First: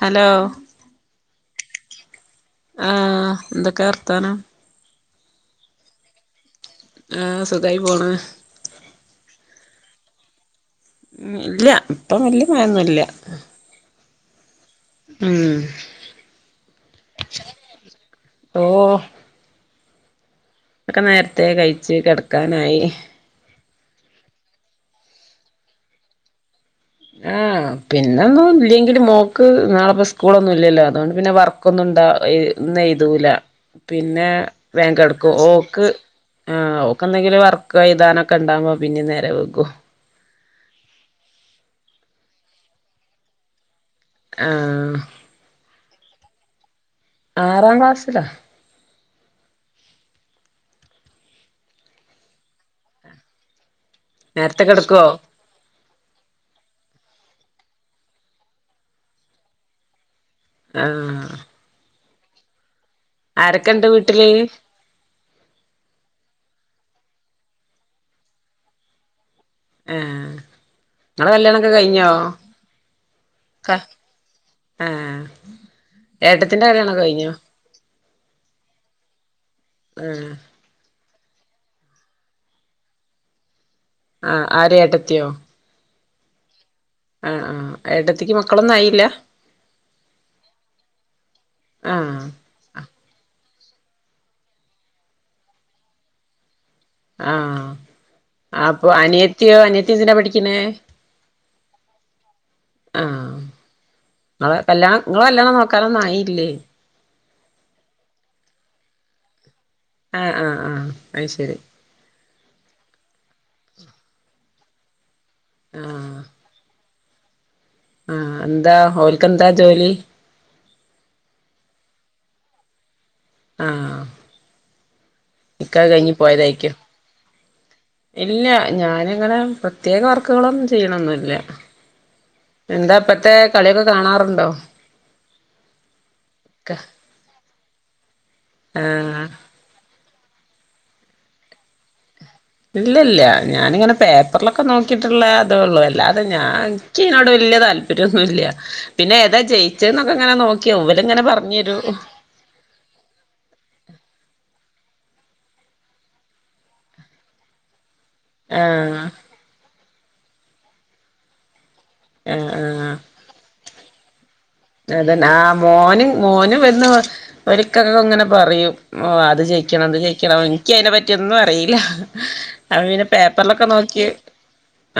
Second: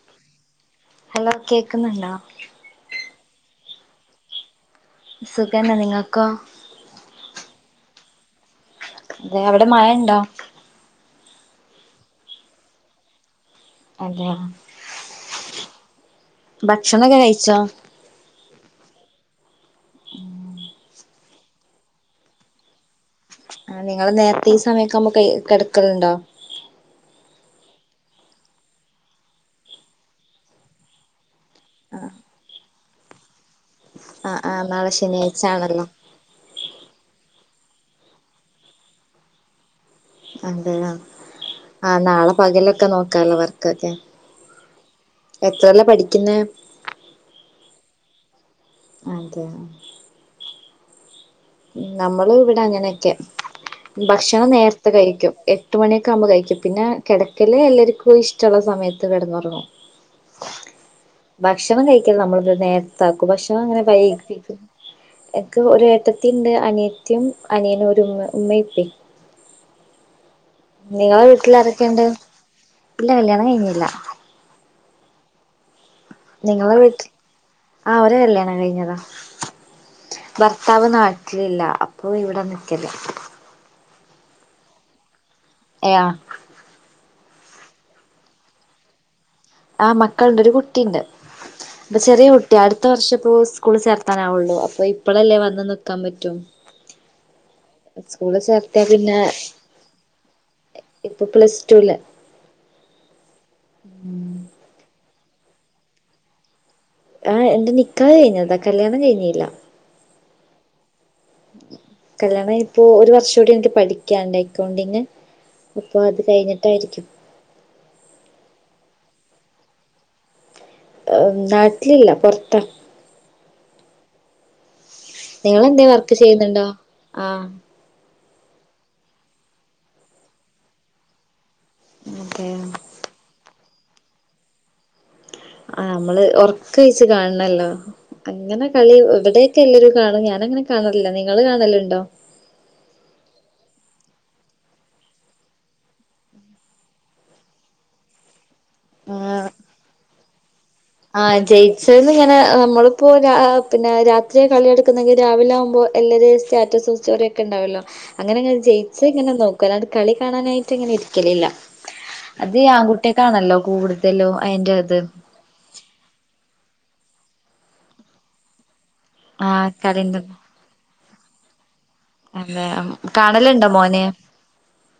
Hello hello കേക്കുന്നുണ്ടോ? ആഹ് എന്തൊക്കെ വർത്താനം? സുഖന്നെ നിങ്ങക്കോ? ആഹ് സുഖായി പോണ് അതെ അവിടെ മഴ ഉണ്ടോ ഉം ഇല്ല ഇപ്പം വല്യ മഴയൊന്നുംഇല്ല അതെയോ ഊം ഭക്ഷണക്കെ കഴിച്ചോ ഓഹ് അതൊക്കെ നേരത്തെ കഴിച്ച് കെടക്കാനായി ആഹ് നിങ്ങള് നേരത്തെ ഈ സമയമൊക്കെ ആകുമ്പോ കഴി കിടക്കലുണ്ടോ ആഹ് പിന്നൊന്നും ഇല്ലെങ്കിലും മോൾക്ക് നാളെപ്പോ സ്കൂളൊന്നും ഇല്ലല്ലോ അതുകൊണ്ട് പിന്നെ വർ ക്കൊന്നും ഉണ്ടാ ഇന്ന് എഴുതൂല പിന്നെ ആ ആ നാളെ വേഗം കെടക്കും ശനിയാഴ്ച ആണല്ലോ ഓക്ക് ആഹ് ഓക്കെന്തെങ്കിലും വർക്ക് എഴുതാനൊക്കെ ഉണ്ടാവുമ്പോ പിന്നെ നേരം വെഗും അതെയോ ആഹ് നാളെ പകലൊക്കെ നോക്കാലോ വർക്കൊക്കെ ആഹ് എത്രയിലാ പഠിക്കുന്നെ ആറാം ക്ലാസ്സിലാ അതെയോ ഉം നമ്മളും ഇവിടെ അങ്ങനക്കെയാ ഭക്ഷണം നേരത്തെ നേരത്ത കിടക്കുവോ കഴിക്കും എട്ട് മണിയൊക്കെ ആകുമ്പോ കഴിക്കും പിന്നെ കിടക്കല് എല്ലാർക്കും ഇഷ്ടമുള്ള സമയത്ത് കെടന്ന് ഉറങ്ങും ആഹ് ഭക്ഷണം കഴിക്കല് നമ്മളിത് നേരത്താക്കും ഭക്ഷണം അങ്ങനെ ആരൊക്കെണ്ട് വൈകി വീട്ടില് എനക്ക് ഒരു ഏട്ടത്തിയുണ്ട് അനിയത്തിയും അനിയനും ഒരു ഉമ്മ ഉമ്മയും ഉപ്പയും ആഹ് നിങ്ങളെ നിങ്ങടെ കല്യാണമൊക്കെ വീട്ടിലാരൊക്കെണ്ട് കഴിഞ്ഞോ ഇല്ല കല്യാണം കഴിഞ്ഞില്ല ആഹ് ഏട്ടത്തിന്റെ നിങ്ങളെ കല്യാണൊക്കെ വീട്ടില് കഴിഞ്ഞോ ആഹ് അവരെ കല്യാണം കഴിഞ്ഞതാ ആഹ് ഭർ ത്താവ് നാട്ടിലില്ല അപ്പോ ഇവിടെ നിക്കല് ആഹ് ആര് ഏട്ടത്തിയോ ഏ ആഹ് ആഹ് ഏട്ടത്തിക്ക് മക്കളൊന്നും ആയില്ല ആഹ് മക്കളുണ്ട് ഒരു കുട്ടിണ്ട് ഇപ്പോ ആഹ് ചെറിയ കു കുട്ടിയാ അടുത്ത വർഷം ഇപ്പോ സ്കൂളിൽ ചേർത്താനാവുള്ളൂ അപ്പോ ഇപ്പളല്ലേ വന്ന് നിൽക്കാൻ പറ്റു ആഹ് ചേർത്തിയാ അപ്പോ പിന്നെ അനിയത്തിയോ അനിയത്തി എന്തിനാ പഠിക്കണേ ഇപ്പൊ പ്ലസ് ടുല് ആഹ് നിങ്ങള് കല്യാണം നിങ്ങള് കല്യാണം നോക്കാനൊന്നും ആയില്ലേ ആഹ് എന്റെ നിക്കാഹ്‌ കഴിഞ്ഞതാ കല്യാണം കഴിഞ്ഞില്ല ആഹ് ആഹ് ആഹ് അത് ശരി കല്യാണം ഇപ്പോ ഒരു വർഷം കൂടി എനിക്ക് പഠിക്കാനൊണ്ട് അക്കൗണ്ടിങ്ങ് അപ്പോ ആഹ് അത് കഴിഞ്ഞിട്ടായിരിക്കും ആഹ് എന്താ ഓൽക്കെന്താ ജോലി നാട്ടിലില്ല പുറത്താ ആഹ് നിങ്ങളെന്തെ നിക്കാഹ് കഴിഞ്ഞ് വർക്ക് ചെയ്യുന്നുണ്ടോ പോയതായിരിക്കും ആഹ് ഇല്ല ഞാനിങ്ങനെ പ്രത്യേക വർക്കുകളൊന്നും ചെയ്യണൊന്നുംഇല്ല അതെ എന്താ ഇപ്പത്തെ കളിയൊക്കെ കാണാറുണ്ടോ ആഹ് നമ്മള് ക ഉറക്കം ഒഴിച്ച് കാണണല്ലോ അങ്ങനെ കളി ആഹ് ഇവിടെ ബാക്കി എല്ലാരും കാണും ഞാനങ്ങനെ കാണലില്ല നിങ്ങള് കാണലുണ്ടോ ഇല്ല ഇല്ല ഞാനിങ്ങനെ പേപ്പറിലൊക്കെ നോക്കിയിട്ടുള്ള അതേള്ളൂ അല്ലാതെ ഞാൻ എനിക്ക് ഇതിനോട് വലിയ താല്പര്യമൊന്നുമില്ല പിന്നെ ഏതാ ആഹ് ജയിച്ചന്നൊക്കെ അങ്ങനെ നോക്കി ഇരിക്കും ഇവരിങ്ങനെ പറഞ്ഞുതരും അങ്ങനെ നമ്മളിപ്പോൾ രാ പിന്നെ രാത്രി കളിടുക്കുന്നതെങ്കിൽ രാവിലെ ആകുമ്പോൾ എല്ലാവരും സ്റ്റാറ്റസും സ്റ്റോറി ണ്ടാവല്ലോ അങ്ങനെങ്ങനെ ജയിച്ച് ആഹ് ഇങ്ങനെ നോക്കും അഹ് കളി കാണാനായിട്ട് അങ്ങനെ ഇരിക്കലില്ല ആഹ് അത് ആഹ് ആൺകുട്ടിയക്കാണല്ലോ കൂടുതലും അതിന്റെ അതെന്നാ മോനും മോനും എന്ന് ഒരിക്കൊക്കെ ഇങ്ങനെ പറയൂ ഓ അത് ആഹ് ജയിക്കണം അത് കളിണ്ട് ജയിക്കണം എനക്ക് അതിനെ പറ്റിയൊന്നും അറിയില്ല എന്താ അവ പിന്നെ പേപ്പറിലൊക്കെ കാണലുണ്ടോ മോന് നോക്കി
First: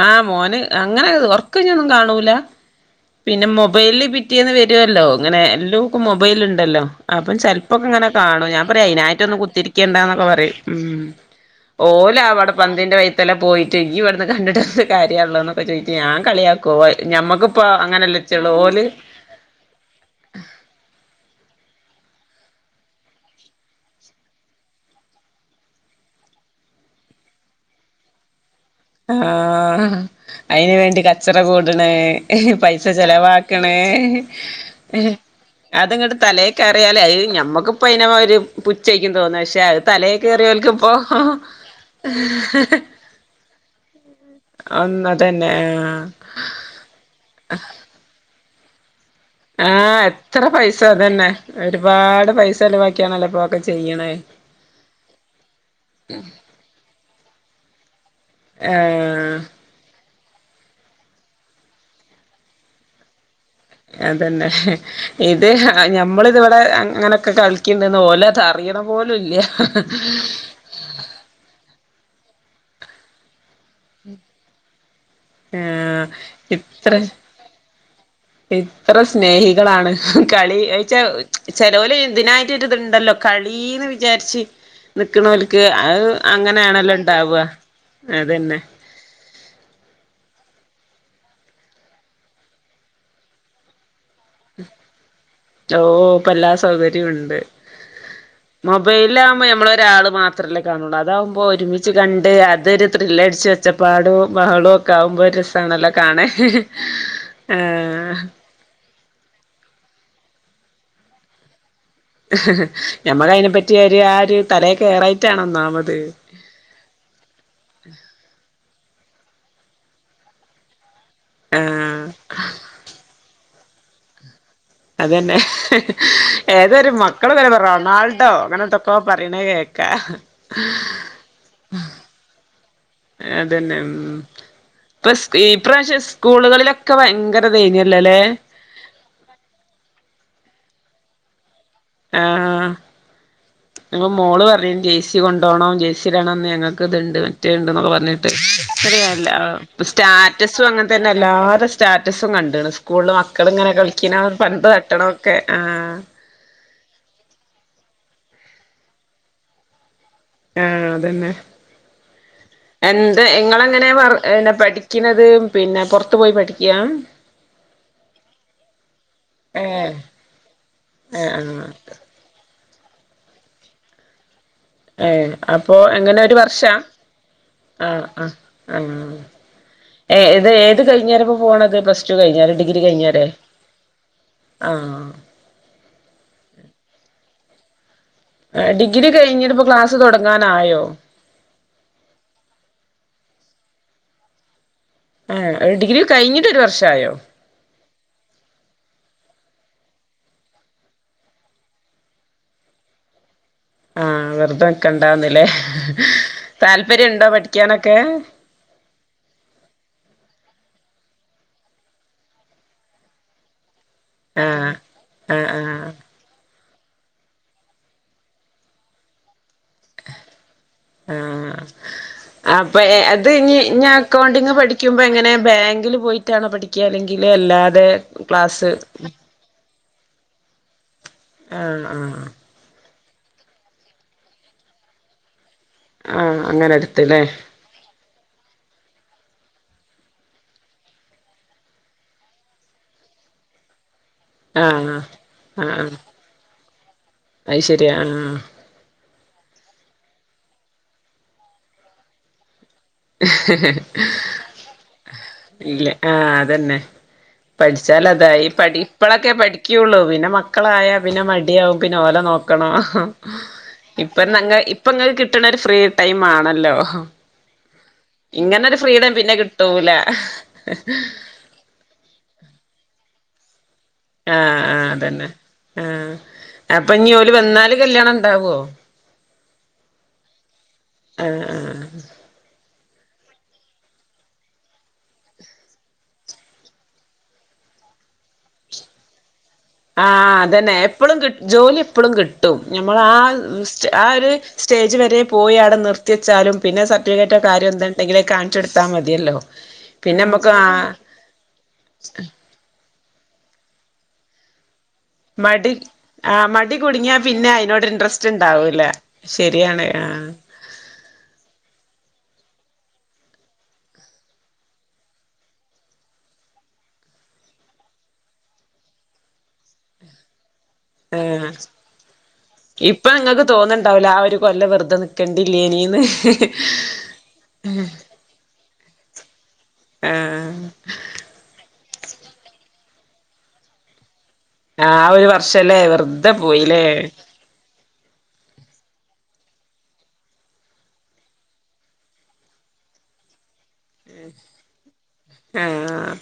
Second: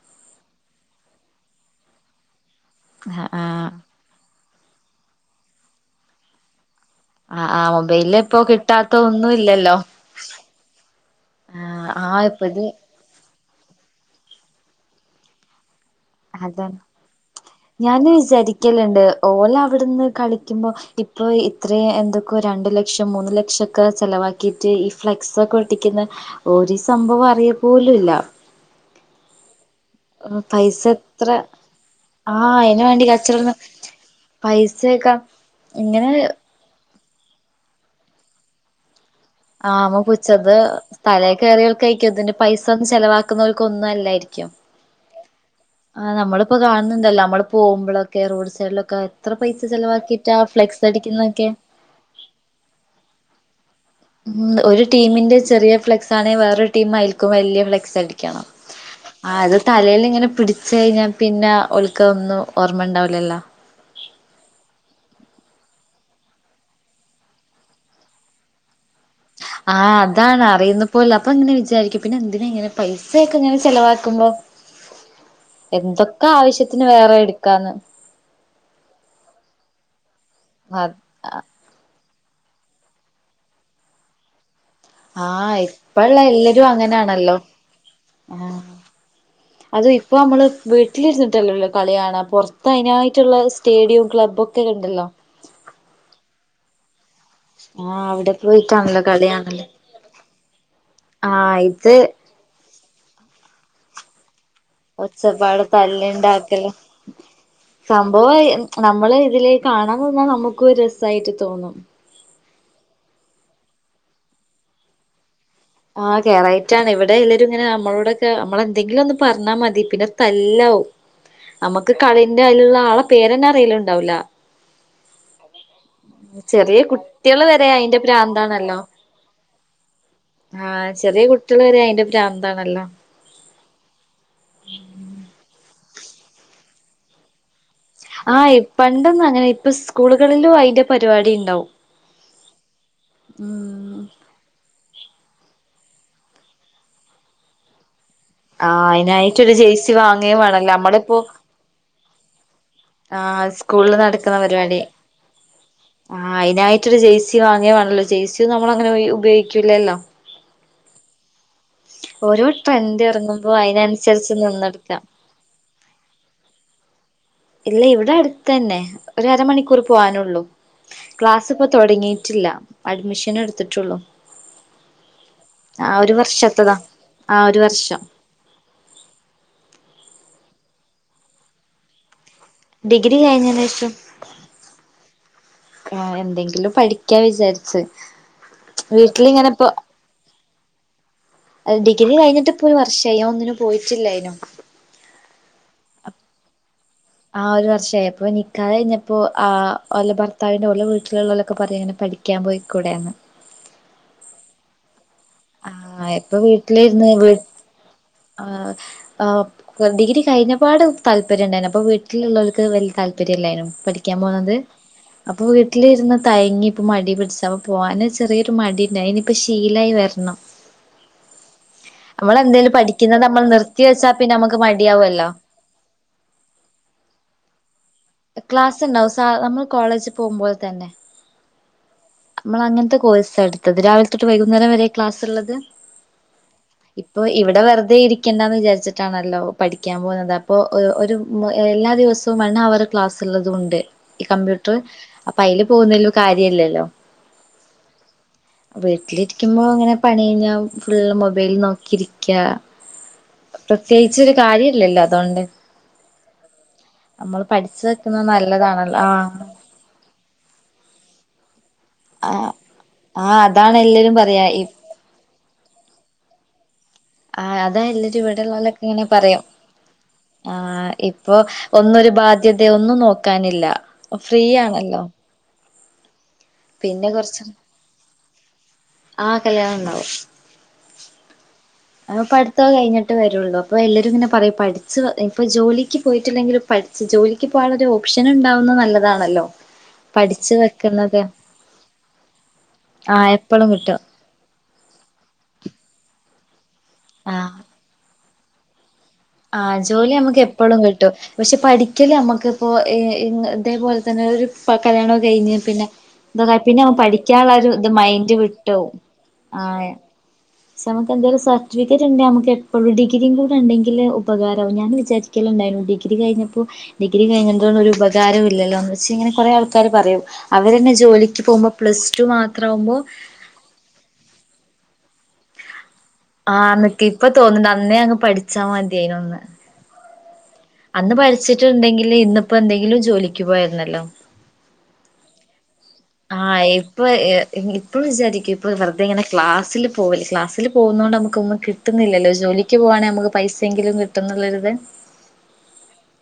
ആഹ് മോന് അങ്ങനെ ഉറക്കൊയ്‌ഞ്ഞെന്നും കാണൂല ആഹ് പിന്നെ ആഹ് മൊബൈല പറ്റന്ന് വരുമല്ലോ അങ്ങനെ എല്ലാവർക്കും മൊബൈല് ഉണ്ടല്ലോ അപ്പം ആഹ് ആഹ് ചെിലപ്പോക്കെ ഇങ്ങനെ മൊബൈലില് ഇപ്പോ കാണൂ ഞാൻ പറയാ കിട്ടാത്ത അതിനായിട്ട ഒന്നും ഒന്നന്ന് ഇല്ലല്ലോ കുത്തിരിക്കേണ്ടന്നൊക്കെ പറയും ഉം ആഹ് ഓല ആഹ് അവിടെ ഇപ്പത് പന്തതിറെ വയത്തെല്ലാം പോയിട്ട് ഇവിടുന്ന് കണ്ടിട്ടത് കാര്യള്ള ഇപ്പൊ ചോയിക്കും ഞാൻ അതാണ് കളിയാക്കും ഞമ്മക്കിപ്പോ അങ്ങനെല്ലച്ചള്ളൂ ഓല് ഓലെ അവിടുന്ന് കളിക്കുമ്പോ ഇപ്പൊ അത്രയും എന്തൊക്കോ രണ്ട് ലക്ഷം മൂന്ന് ലക്ഷമൊക്കെ ചിലവാക്കിയിട്ട് ഈ ഫ്ലെക്സൊക്കെ ഒട്ടിക്കുന്ന ഒരു സംഭവം അറിയ പോലും ഇല്ല ആഹ് ആഹ അയ്ന് പൈസ വേണ്ടി എത്ര കച്ചറ കൂട്ണ് ആഹ് അയിന് പൈസ വേണ്ടി കച്ചറ ചെലവാക്ക്ണ് പൈസയൊക്കെ അത്ങ്ങട്ട് ഇങ്ങനെ തലേക്കേറിയാല് അത് ഞമ്മക്ക് പ്പോ അയ്നൊരു പുച്ചെക്കും തോന്ന പ ആ അപ്പ പുച്ചം പ്പൊ തലേ കേറിയോൽക്കേക്കും ഇതിന്റെ പൈസൊന്ന് ചെലവാക്ക ക്ക്ന്നോൽക്കൊന്നുംല്ലാരിക്കും ഒന്നതന്നെ അ നമ്മള് പ്പൊ കാണ്ന്ന്ണ്ടല്ലോ മ്മള് പോമ്പൊളൊക്കെ റോഡ് സൈഡിലൊക്കെ എത്ര പൈസ ആഹ് ചെലവാക്കിട്ടാ ഫ്ലെക്സടിക്കുന്നതൊക്കെ രുപാട് പൈസ ചെലിവാക്ക്യാണല്ലോ പ്പ ഒക്കെ ചെയ്യ്ണ് ഉം ഒരു ടീമിന്റെ ചെറിയ ഫ്ലെക്സാണെ വേറൊരുടീം അയ്ൽക്കും വെല്യ ഫ്ലെക്സടിക്കണം ആ ആ അത് തലേല്ങ്ങനെ പിടിച്ചയ്ഞാ പിന്നെ ഓൽക്കഒന്നും ഓർമ്മണ്ടാവൂലല്ലോ അതെന്നെ ഇത് ഞമ്മള്ത്വടെ അങ്ങനൊക്കെ കളിക്കണ്ട്ന്ന് ഓല അറിയണ പോലുല്ല പോൽ അപ്പങ്ങനെ വിചാരിക്കും പിന്നെന്തിനങ്ങനെ പൈസയൊക്കെ ഇങ്ങനെ ചെലവാക്കുമ്പോ ആഹ് എന്തൊക്കാവശ്യത്തിന് ഇത്ര വേറെട് ക്കാന്ന് ഇത്ര സ്നേഹികളാണ് കളി ഏച്ചാ ആ ചെലോല് ത്നായിട്ടൊര് ത്ണ്ടല്ലോ കളിന്ന് വിചാരിച്ച് ആഹ് നിക്ക്ലോൽക്ക്‌ അത് ഇപ്പള്ള എല്ലരും അങ്ങനെണല്ലോ ണ്ടാവ അങ്ങനാണല്ലോ അതെന്നെ അതും പ്പ ഞമ്മള് വീട്ടിലിരുന്ന്ട്ടല്ലല്ലോ കളിയാണ പൊർത്ത് അയ്നായ്ട്ട്ള്ള സ്റ്റേഡിയോം ക്ലബ്ബ് ബൊക്കെ കണ്ടല്ലോ ഓ പ്പെല്ലാ സൗകര്യു ണ്ട് ആഹ് അവിടെ പോയിട്ടാണല്ലോ കളി മൊബൈലാവുമ്പം കാണല് ഞമ്മളൊരാള് മാ ത്രല്ലെ കാണുള്ളൂ അതാകുമ്പോ ആഹ് ഒരുമിച്ച് ഇത് കണ്ട് അതൊരു ത്രില്ലടിച്ച് ഒച്ചപ്പാടും ബഹളോ ക്കാവുമ്പോ ഒച്ചപ്പാട് ഒരെസാണല്ലോ കാണാൻ തല്ല്ണ്ടാക്കല് ആ സംഭവം നമ്മള് ഇതില് കാണാനിന്നാ നമ്മക്കും രസായിട്ട് തോന്നും ഞമ്മളയ്നെ പറ്റി ഒരു ആ ഒരു തലേ കേറായിട്ടാണൊന്നാമത് ആ കേറായി റ്റാണ് ഇവിടെ എല്ലരും ങ്ങനെ ഞമ്മളോടൊക്കെ ഞമ്മളെന്തെങ്കിലൊന്ന് പറഞ്ഞാ മതി പിന്നെ തല്ലാവും നമ്മക്ക് ആഹ് കളിന്റെ അയ്ല്ള്ള ആളെ പേരെന്നെ അറിയില്ണ്ടാവൂല അതെന്നെ ചെറിയ ഏതൊരു കുട്ടികള് മക്കൾങ്ങനെ പറ വരെ അയിന്റെ റൊണാൾഡോ അങ്ങനെന്തൊക്കെ പറയ്ണ കേക്കാ ആ ചെറിയ കുട്ട്യാള് വെരെ അയ്ന്റെ പ്രാന്താണല്ലോ അതെന്നെ ഉം പ്പൊ ഈ പ്രാശ്യം സ്കൂളുകളിലൊക്കെ ഭയങ്കര [unintelligible] ലേ പണ്ടൊന്നങ്ങനെ ഇപ്പ സ്കൂളുകളിലും അയ്ന്റെ പരിപാടി ണ്ടാവും ആ ഞങ്ങളെ മോള് പർഞ്ഞീന്നു ജെയ്സ് റ്റ് കൊണ്ടോണം ജേസിടണം ന്ന് ഞങ്ങക്ക്‌ത്ണ്ട് മറ്റേണ്ട് ന്നൊക്കെ പർഞ്ഞീന്നു ആഹ് അത്രയല്ല അയിനായിട്ടൊരു ജേഴ്സി വാങ്ങുകയും സ്റ്റാറ്റസും വേണല്ലോ അങ്ങൻത്തെന്നെ നമ്മളിപ്പോ എല്ലാരെ സ് സ്റ്റാറ്റസും കണ്ട്ണ് സ്കൂളില് ആഹ് മക്കള് ങ്ങനെ സ്കൂളിൽ കളിക്കണ പന്ത് തട്ട്ണൊക്കെ ആ ആ അയിനായിട്ടൊരു ജേയ്സി വാങ്ങാണല്ലോ ജേയ്സി ഒന്നും നമ്മളങ്ങനെ ഉപയോഗിക്കൂലല്ലോ ആ അതെന്നെ ഓരോ ട്രെൻഡ് എന്താ ഇറങ്ങുമ്പോ ഇങ്ങളെങ്ങനെ അയിനനുസരിച്ച് പറ നിന്നെടുക്കാം പഠിക്ക്‌ണത് പിന്നെ പൊർത്ത് പോയി പഠിക്കാ ഇല്ല ഇവിടെ അട്ത്തെന്നെ ഒര രമണിക്കൂർ ഏഹ് പോവാനുള്ളൂ ഏഹ് ക്ലാസ്സ് പ്പൊ ആഹ് തൊടങ്ങിട്ടില്ല അഡ്മിഷനെട്ത്ത്ട്ടൊള്ളു ഏ അപ്പൊ എങ്ങനെ ഒരു വർഷാ ആ ഒരു ആ വർഷം ആ ആ ഏത് കയ്ഞേരപ്പോ പോണത് പ്ലസ് ടു കയ്ഞേരോ ഡി ഗ്രി ഡിഗ്രി കയ്ഞ്ഞേരേ കഴിഞ്ഞതിന് ആ ആ എന്തെങ്കിലും പഠിക്കാ വിചാരിച്ച് ഡിഗ്രി വീട്ടിലിങ്ങനെ കഴിഞ്ഞിട്ടിപ്പോ ക്ലാസ് തൊടങ്ങാനായോ അത് ഡിഗ്രി കഴിഞ്ഞിട്ടിപ്പൊ ഒരു വർഷായി ഞാ ഒന്നിനും പോയിട്ടില്ലായിനു ആ ഡിഗ്രി കഴിഞ്ഞിട്ട് ഒരു വർഷായോ? ആ ഒരു വർഷമായി അപ്പോ നിക്കാഹ് കഴിഞ്ഞപ്പോ ആ ഓലെ ഭർത്താവിന്റെ ഓലെ വീട്ടിലുള്ളോലൊക്കെ പറയങ്ങനെ പഠി ക്ക്യാൻ പോയിക്കൂടെന്ന് ആ വെറുതെ നിക്കണ്ടാന്ന്ല്ലേ ആ ഇപ്പൊ വീട്ടിലിരുന്ന് താല്പര്യം ഉണ്ടോ വീ പഠിക്കാനൊക്കെ? ആഹ് ആഹ് ഡിഗ്രി കഴിഞ്ഞപാട് താല്പര്യം ഉണ്ടായിരുന്നു അപ്പൊ വീട്ടിലുള്ളവർക്ക് വലിയ താല്പര്യമല്ലായിരുന്നു പഠി ക്ക്യാൻ പോണത് ആഹ് ആഹ് അപ്പൊവീ ആഹ് ട്ട്ലിര്ന്ന് തയങ്ങി ഇപ്പ മടി പിടിച്ച് അപ്പ പോവാനൊരു ചെറിയൊരു മടിണ്ട് അത് നിപ്പോ ശീലായി വെരണം ആഹ് എന്തേലും അപ്പൊ പഠിക്കുന്നത് അത് നമ്മൾ ഇനി നിർത്തി ഇഞ്ഞി വെച്ചാ പിന്നെ അക്കൗണ്ടിംഗ് നമുക്ക് പഠിക്കുമ്പോ മടിയാവല്ലോ എങ്ങനെ ബാങ്കില് പോയി ഒറ്റാണോ പഠിക്ക അല്ലെങ്കിൽ അല്ലാതെ ക്ലാസ് ക്ലാസ്ണ്ടാവും സ നമ്മൾ കോളേജ് പോകുമ്പോലെ തന്നെ ആഹ് ആഹ് നമ്മള് അങ്ങനത്തെ കോഴ്സ് എടുത്തത് രാവിലെ തൊട്ട് വൈകുന്നേരം വരെ ക്ലാസ്ള്ളത് ആഹ് അങ്ങനെ എടുത്തല്ലേ ഇപ്പൊ ഇവിടെ വെറുതെ ഇരി രിക്കണ്ടാന്ന് വിചാരിച്ചിട്ടാണല്ലോ പഠിക്കാൻ പോകുന്നത് അപ്പൊ ഒ ഒരു എല്ലാ ദിവസവും വണ്ണ് അവറ് ക്ലാസ് ള്ളതും ഉണ്ട് ഈ കമ്പ്യൂട്ടർ ആഹ് അപ്പൊ അയിൽ പോകുന്നല്ലോ കാര്യല്ലല്ലോ അയ് ശരിയാ ആഹ് വീട്ടിലിരിക്കുമ്പോ ഇങ്ങനെ പണി കഴിഞ്ഞാ ഫുള് മൊബൈൽ നോക്കിയിരിക്ക പ്രത്യേകിച്ച് ഒരു കാര്യല്ലല്ലോ അതുകൊണ്ട് ഇല്ല ആഹ് അതന്നെ നമ്മൾ പഠിച്ചു പഠിച്ചാല് വെക്കുന്നത് അതായി പഠി നല്ലതാണല്ലോ ആഹ് ഇപ്പളൊക്കെ പഠിക്കുള്ളു പിന്നെ മക്കളായ പിന്നെ മടിയാവും പിന്നെ ഓലെ ആഹ് നോക്കണം ആഹ് അതാണ് എല്ലാരും ഇപ്പന്നെ പറയാ അങ്ങെ ഇപ്പം ഇങ്ങക്ക് കിട്ടണ ഒരു ഫ്രീ ടൈം ആണല്ലോ ആ അതാ എല്ലരും ഇവിടെ ഇങ്ങനൊരു ഉള്ളാലൊക്കെ ഇങ്ങനെ ഫ്രീഡം പിന്നെ പറയും കിട്ടൂല ആ ഇപ്പോ ഒന്നൊരു ബാധ്യതെ ഒന്നും നോക്കാനില്ല ആ ഫ്രീ ആ ആണല്ലോ അതന്നെ ആ അപ്പൊ പിന്നെ ഇനി ഓല് കുറച്ച് വന്നാല് കല്യാണം ഉണ്ടാവോ? ആ കല്യാണം ഉണ്ടാവും. ആഹ് ആഹ് പഠിത്തൊക്കെ കഴിഞ്ഞിട്ട് വരുള്ളൂ അപ്പൊ എല്ലാരും ഇങ്ങനെ പറയും പഠിച്ചോ ഇപ്പൊ ജോലിക്ക് പോയിട്ടില്ലെങ്കിലും പഠിച്ച് ജോലിക്ക് പോകാനുളള ഒരു ഓപ്ഷൻ ഉണ്ടാവുന്നത് നല്ലതാണല്ലോ. ആ പഠിച്ചു അതന്നെ എപ്പോളും വെക്കുന്നത് കി ജോലി എപ്പോളും കിട്ടും ഞമ്മൾ ആ എപ്പളും സ്റ്റാ കിട്ടും ആ ഒര് സ്റ്റേജ് വരെ പോയി അവിടെ നിർത്തി വച്ചാലും പിന്നെ ആ സർട്ടിഫിക്കറ്റോ കാര്യം എന്ത എന്തേലുണ്ടെങ്കിലിൽ കാണിച്ച് കൊടുത്താൽ മതിയല്ലോ ആ ജോലി പിന്നെ നമുക്ക് നമ്മുക്ക് ആ എപ്പോളും കിട്ടും പക്ഷെ പഠിക്കല് നമ്മക്ക് ഇപ്പൊ ഇതേപോലെ തന്നെ ഒരു കല്യാണം കഴിഞ്ഞ് മടി പിന്നെ ആ ഇതൊക്കെ മടി പിന്നെ കുടുങ്ങിയാ പിന്നെ പഠിക്കാനുള്ള ഒരു അതിനോട് ത് ഇൻട്രസ്റ്റ് മൈൻഡ് ഉണ്ടാവൂല വിട്ടോവും ആയ ശരിയാണ് ആഹ് ശ നമുക്കെന്തെലും സർട്ടിഫിക്കറ്റുണ്ടെ നമ്മക്കെപ്പോഴും ഡിഗിരിം കൂടെ ഉണ്ടെങ്കിൽ ഉപകാരാവു ഞാൻ വിചാ ക്കലണ്ടയ്ന്നു ഡിഗ്രി കഴിഞ്ഞപ്പോ ഡിഗ്രി കഴിഞ്ഞതോണ്ട് ഒരു ഉപകാരോല്ലല്ലോന്ന് വെച്ചിങ്ങനെ കൊറെ ആൾക്കാര് പറയും. അവെരെന്നെ ജോലിക്ക് ആഹ് പോവുമ്പോ പ്ലസ് ടു മാത്രാവുമ്പോ ഇപ്പൊ നിങ്ങൾക്ക് തോന്നുന്നുണ്ടാവൂല ആ ഒരു കൊല്ല വെറുതെ നിക്കണ്ടില്ലെയിനീന്ന്. ആ നിക്കി ഇപ്പൊ തോന്ന്ണ്ട് അന്നേ അങ്ങ് പഠിച്ചാ മതിയയ്നൂന്ന്. ആഹ് അന്ന് പരിച്ചിട്ടുണ്ടെങ്കില് ഇന്നിപ്പോ എന്തെങ്കിലും ജോലിക്ക് പോയായിരുന്നല്ലോ. ആ ഒരു വർഷലേ വെറുതെ പോയില്ലേ? ഇഇ ഇപ്പോവിചാരിക്കും ഇപ്പോ വെറുതെങ്ങനെ ക്ലാസില് പോവല്ലെ ക്ലാസ്സിൽ പോവുന്നോണ്ട് നമുക്കൊന്നും കി കിട്ടുന്നില്ലല്ലോ ജോലിക്ക് പോവാണെങ്കി നമക്ക് പൈസെങ്കിലും കിട്ടുന്നുള്ളരുത് ആഹ്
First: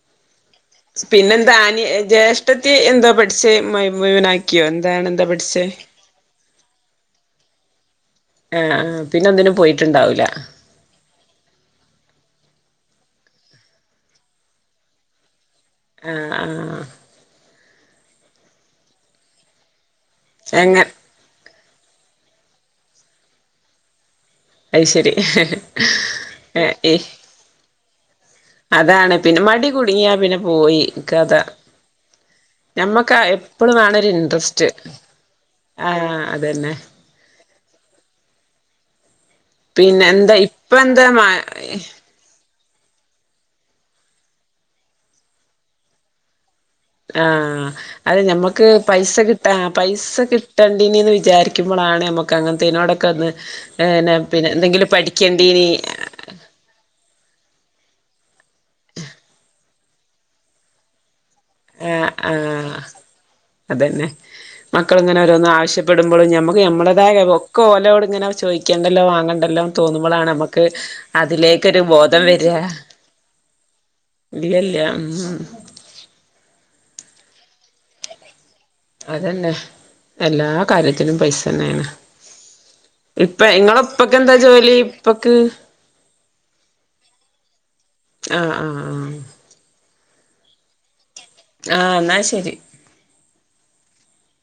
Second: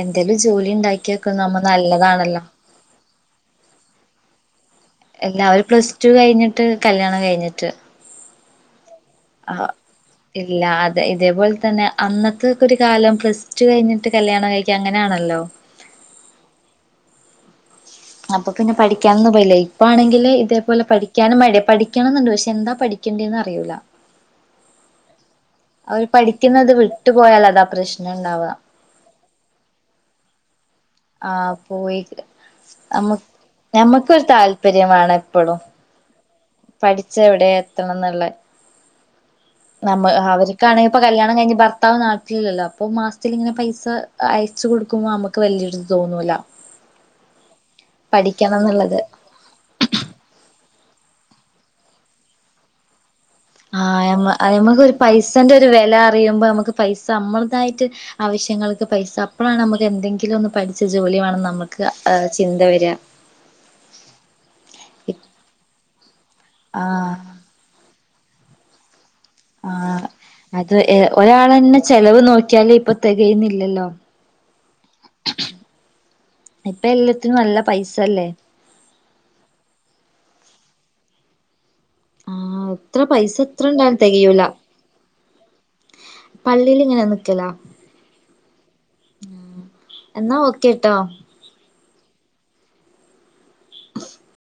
എന്തേലും ജോലി ഉണ്ടാക്കിയേക്കു നമ്മ നല്ലതാണല്ലോ. ത്തി എന്താ പഠിച്ചേ മുഴ് മുഴുവനാ ക്കിയോ എന്താണ് എന്താ പഠിച്ചേ എല്ലാവരും പ്ലസ് ടു കഴിഞ്ഞിട്ട് കല്യാണം കഴിഞ്ഞിട്ട്. ആഹ് ആഹ് പിന്നെന്തിനും പോയിട്ടുണ്ടാവൂല. തെ ഇതേപോലെ തന്നെ അന്നത്തെക്കൊരു കാലം പ്ലസ് ടു കഴിഞ്ഞിട്ട് കല്യാണം കഴിക്ക അങ്ങനാണല്ലോ. ആഹ് ആഹ് ആഹ് അപ്പൊ പിന്നെ പഠിക്കനൊന്നും പോയില്ലേ ഇപ്പ ആണെങ്കില് എങ്ങ ഇതേപോലെ പഠി ക്കാനുംമടി പഠിക്കണന്നുണ്ട് പക്ഷെ എന്താ പഠിക്കേണ്ടിന്ന് അറിയൂല്ല. അത് ശരി അവരു പഠിക്കുന്നത് ഏ വിട്ടുപോയലതാ പ്രശ്നണ്ടാവാ. അതാണ് പിന്നെ മടി കുടുങ്ങിയാ പിന്നെ പോയീ കഥ. ആഹ് പോയി ഞമ്മക്ക നമ്മ എപ്പളും വേണൊരു ഞമ്മക്കൊരു ഇൻട്രസ്റ്റ്. ആഹ് അതന്നെ പഠിച്ചവിടെ എത്തണന്നുള്ളെ പിന്നെ നമ്മ് എന്താ ഇപ്പ അവർക്കാണെങ്കിപൊ എന്താ മ കല്യാണ കഴിഞ്ഞ് ഭർത്താവ് നാട്ട് ട്ടില്ലല്ലോ അപ്പൊ മാസത്തിലിങ്ങനെ പൈസ അയച്ച് കൊടുക്കുമ്പോ നമുക്ക് വല്യയൊരുത് തോന്നൂല്ല. ആഹ് അത് ഞമ്മക്ക് എന്നുള്ളത് പൈസ കി ആഹ് പൈസ കിട്ടണ്ടിനിന്ന് വിചാരിക്കുമ്പളാണ് നമ്മക്ക് അങ്ങനെത്തിനോടൊക്കൊന്ന് ആഹ് യമ് അയമ്മക്കൊരു പൈസന്റെ ഒരു വെല യ്യുമ്പോ നമുക്ക് പൈസ നമ്മളെതായിറ്റ് ആവശ്യങ്ങൾക്ക് പൈസ അപ്പളാണ് നമുതെന്തെങ്കിലൊന്ന് പ ച്ച് ജോലി വാണന്നമ്മക്ക് ആഹ് ചിന്ത ആഹ് വെര. അതന്നെ മക്കളിങ്ങനെ ഓരോന്ന് ആവശ്യപ്പെടുമ്പളും ഞമ്മക്ക് ആഹ് ഞമ്മളതായ കോലോടെങ്ങനെ ചോയിക്കണ്ടല്ലോ വാങ്ങണ്ട് ല്ലാം ആഹ് തോന്നുമ്പളാണ് നമ്മക്ക് അത് ഒരാളന്നെ അതിലേക്കൊരു ചെലവ് ബോധം വെരാ. നോക്കിയാല് ഇപ്പൊ തികയുന്നില്ലല്ലോ ളിയല്ല ഉഹ് ഉഹ് ഇപ്പ എല്ലത്തിനും നല്ല പൈസല്ലേ? അതന്നെ എല്ലാ കാര്യത്തിനും പൈസന്നേണ്. ആഹ് എത്ര പൈസ ഇപ്പ എത്ര ഇങ്ങള ഉണ്ടായാലും ഇപ്പക്കെന്താ തികയൂല ജോലി ഇപ്പക്ക്? പള്ളിയിലിങ്ങനെ നിക്കലാ ആഹ് ആഹ് ആഹ് എന്നാ ഓക്കെ ട്ടോ ആഹ് എന്നാ ശരി.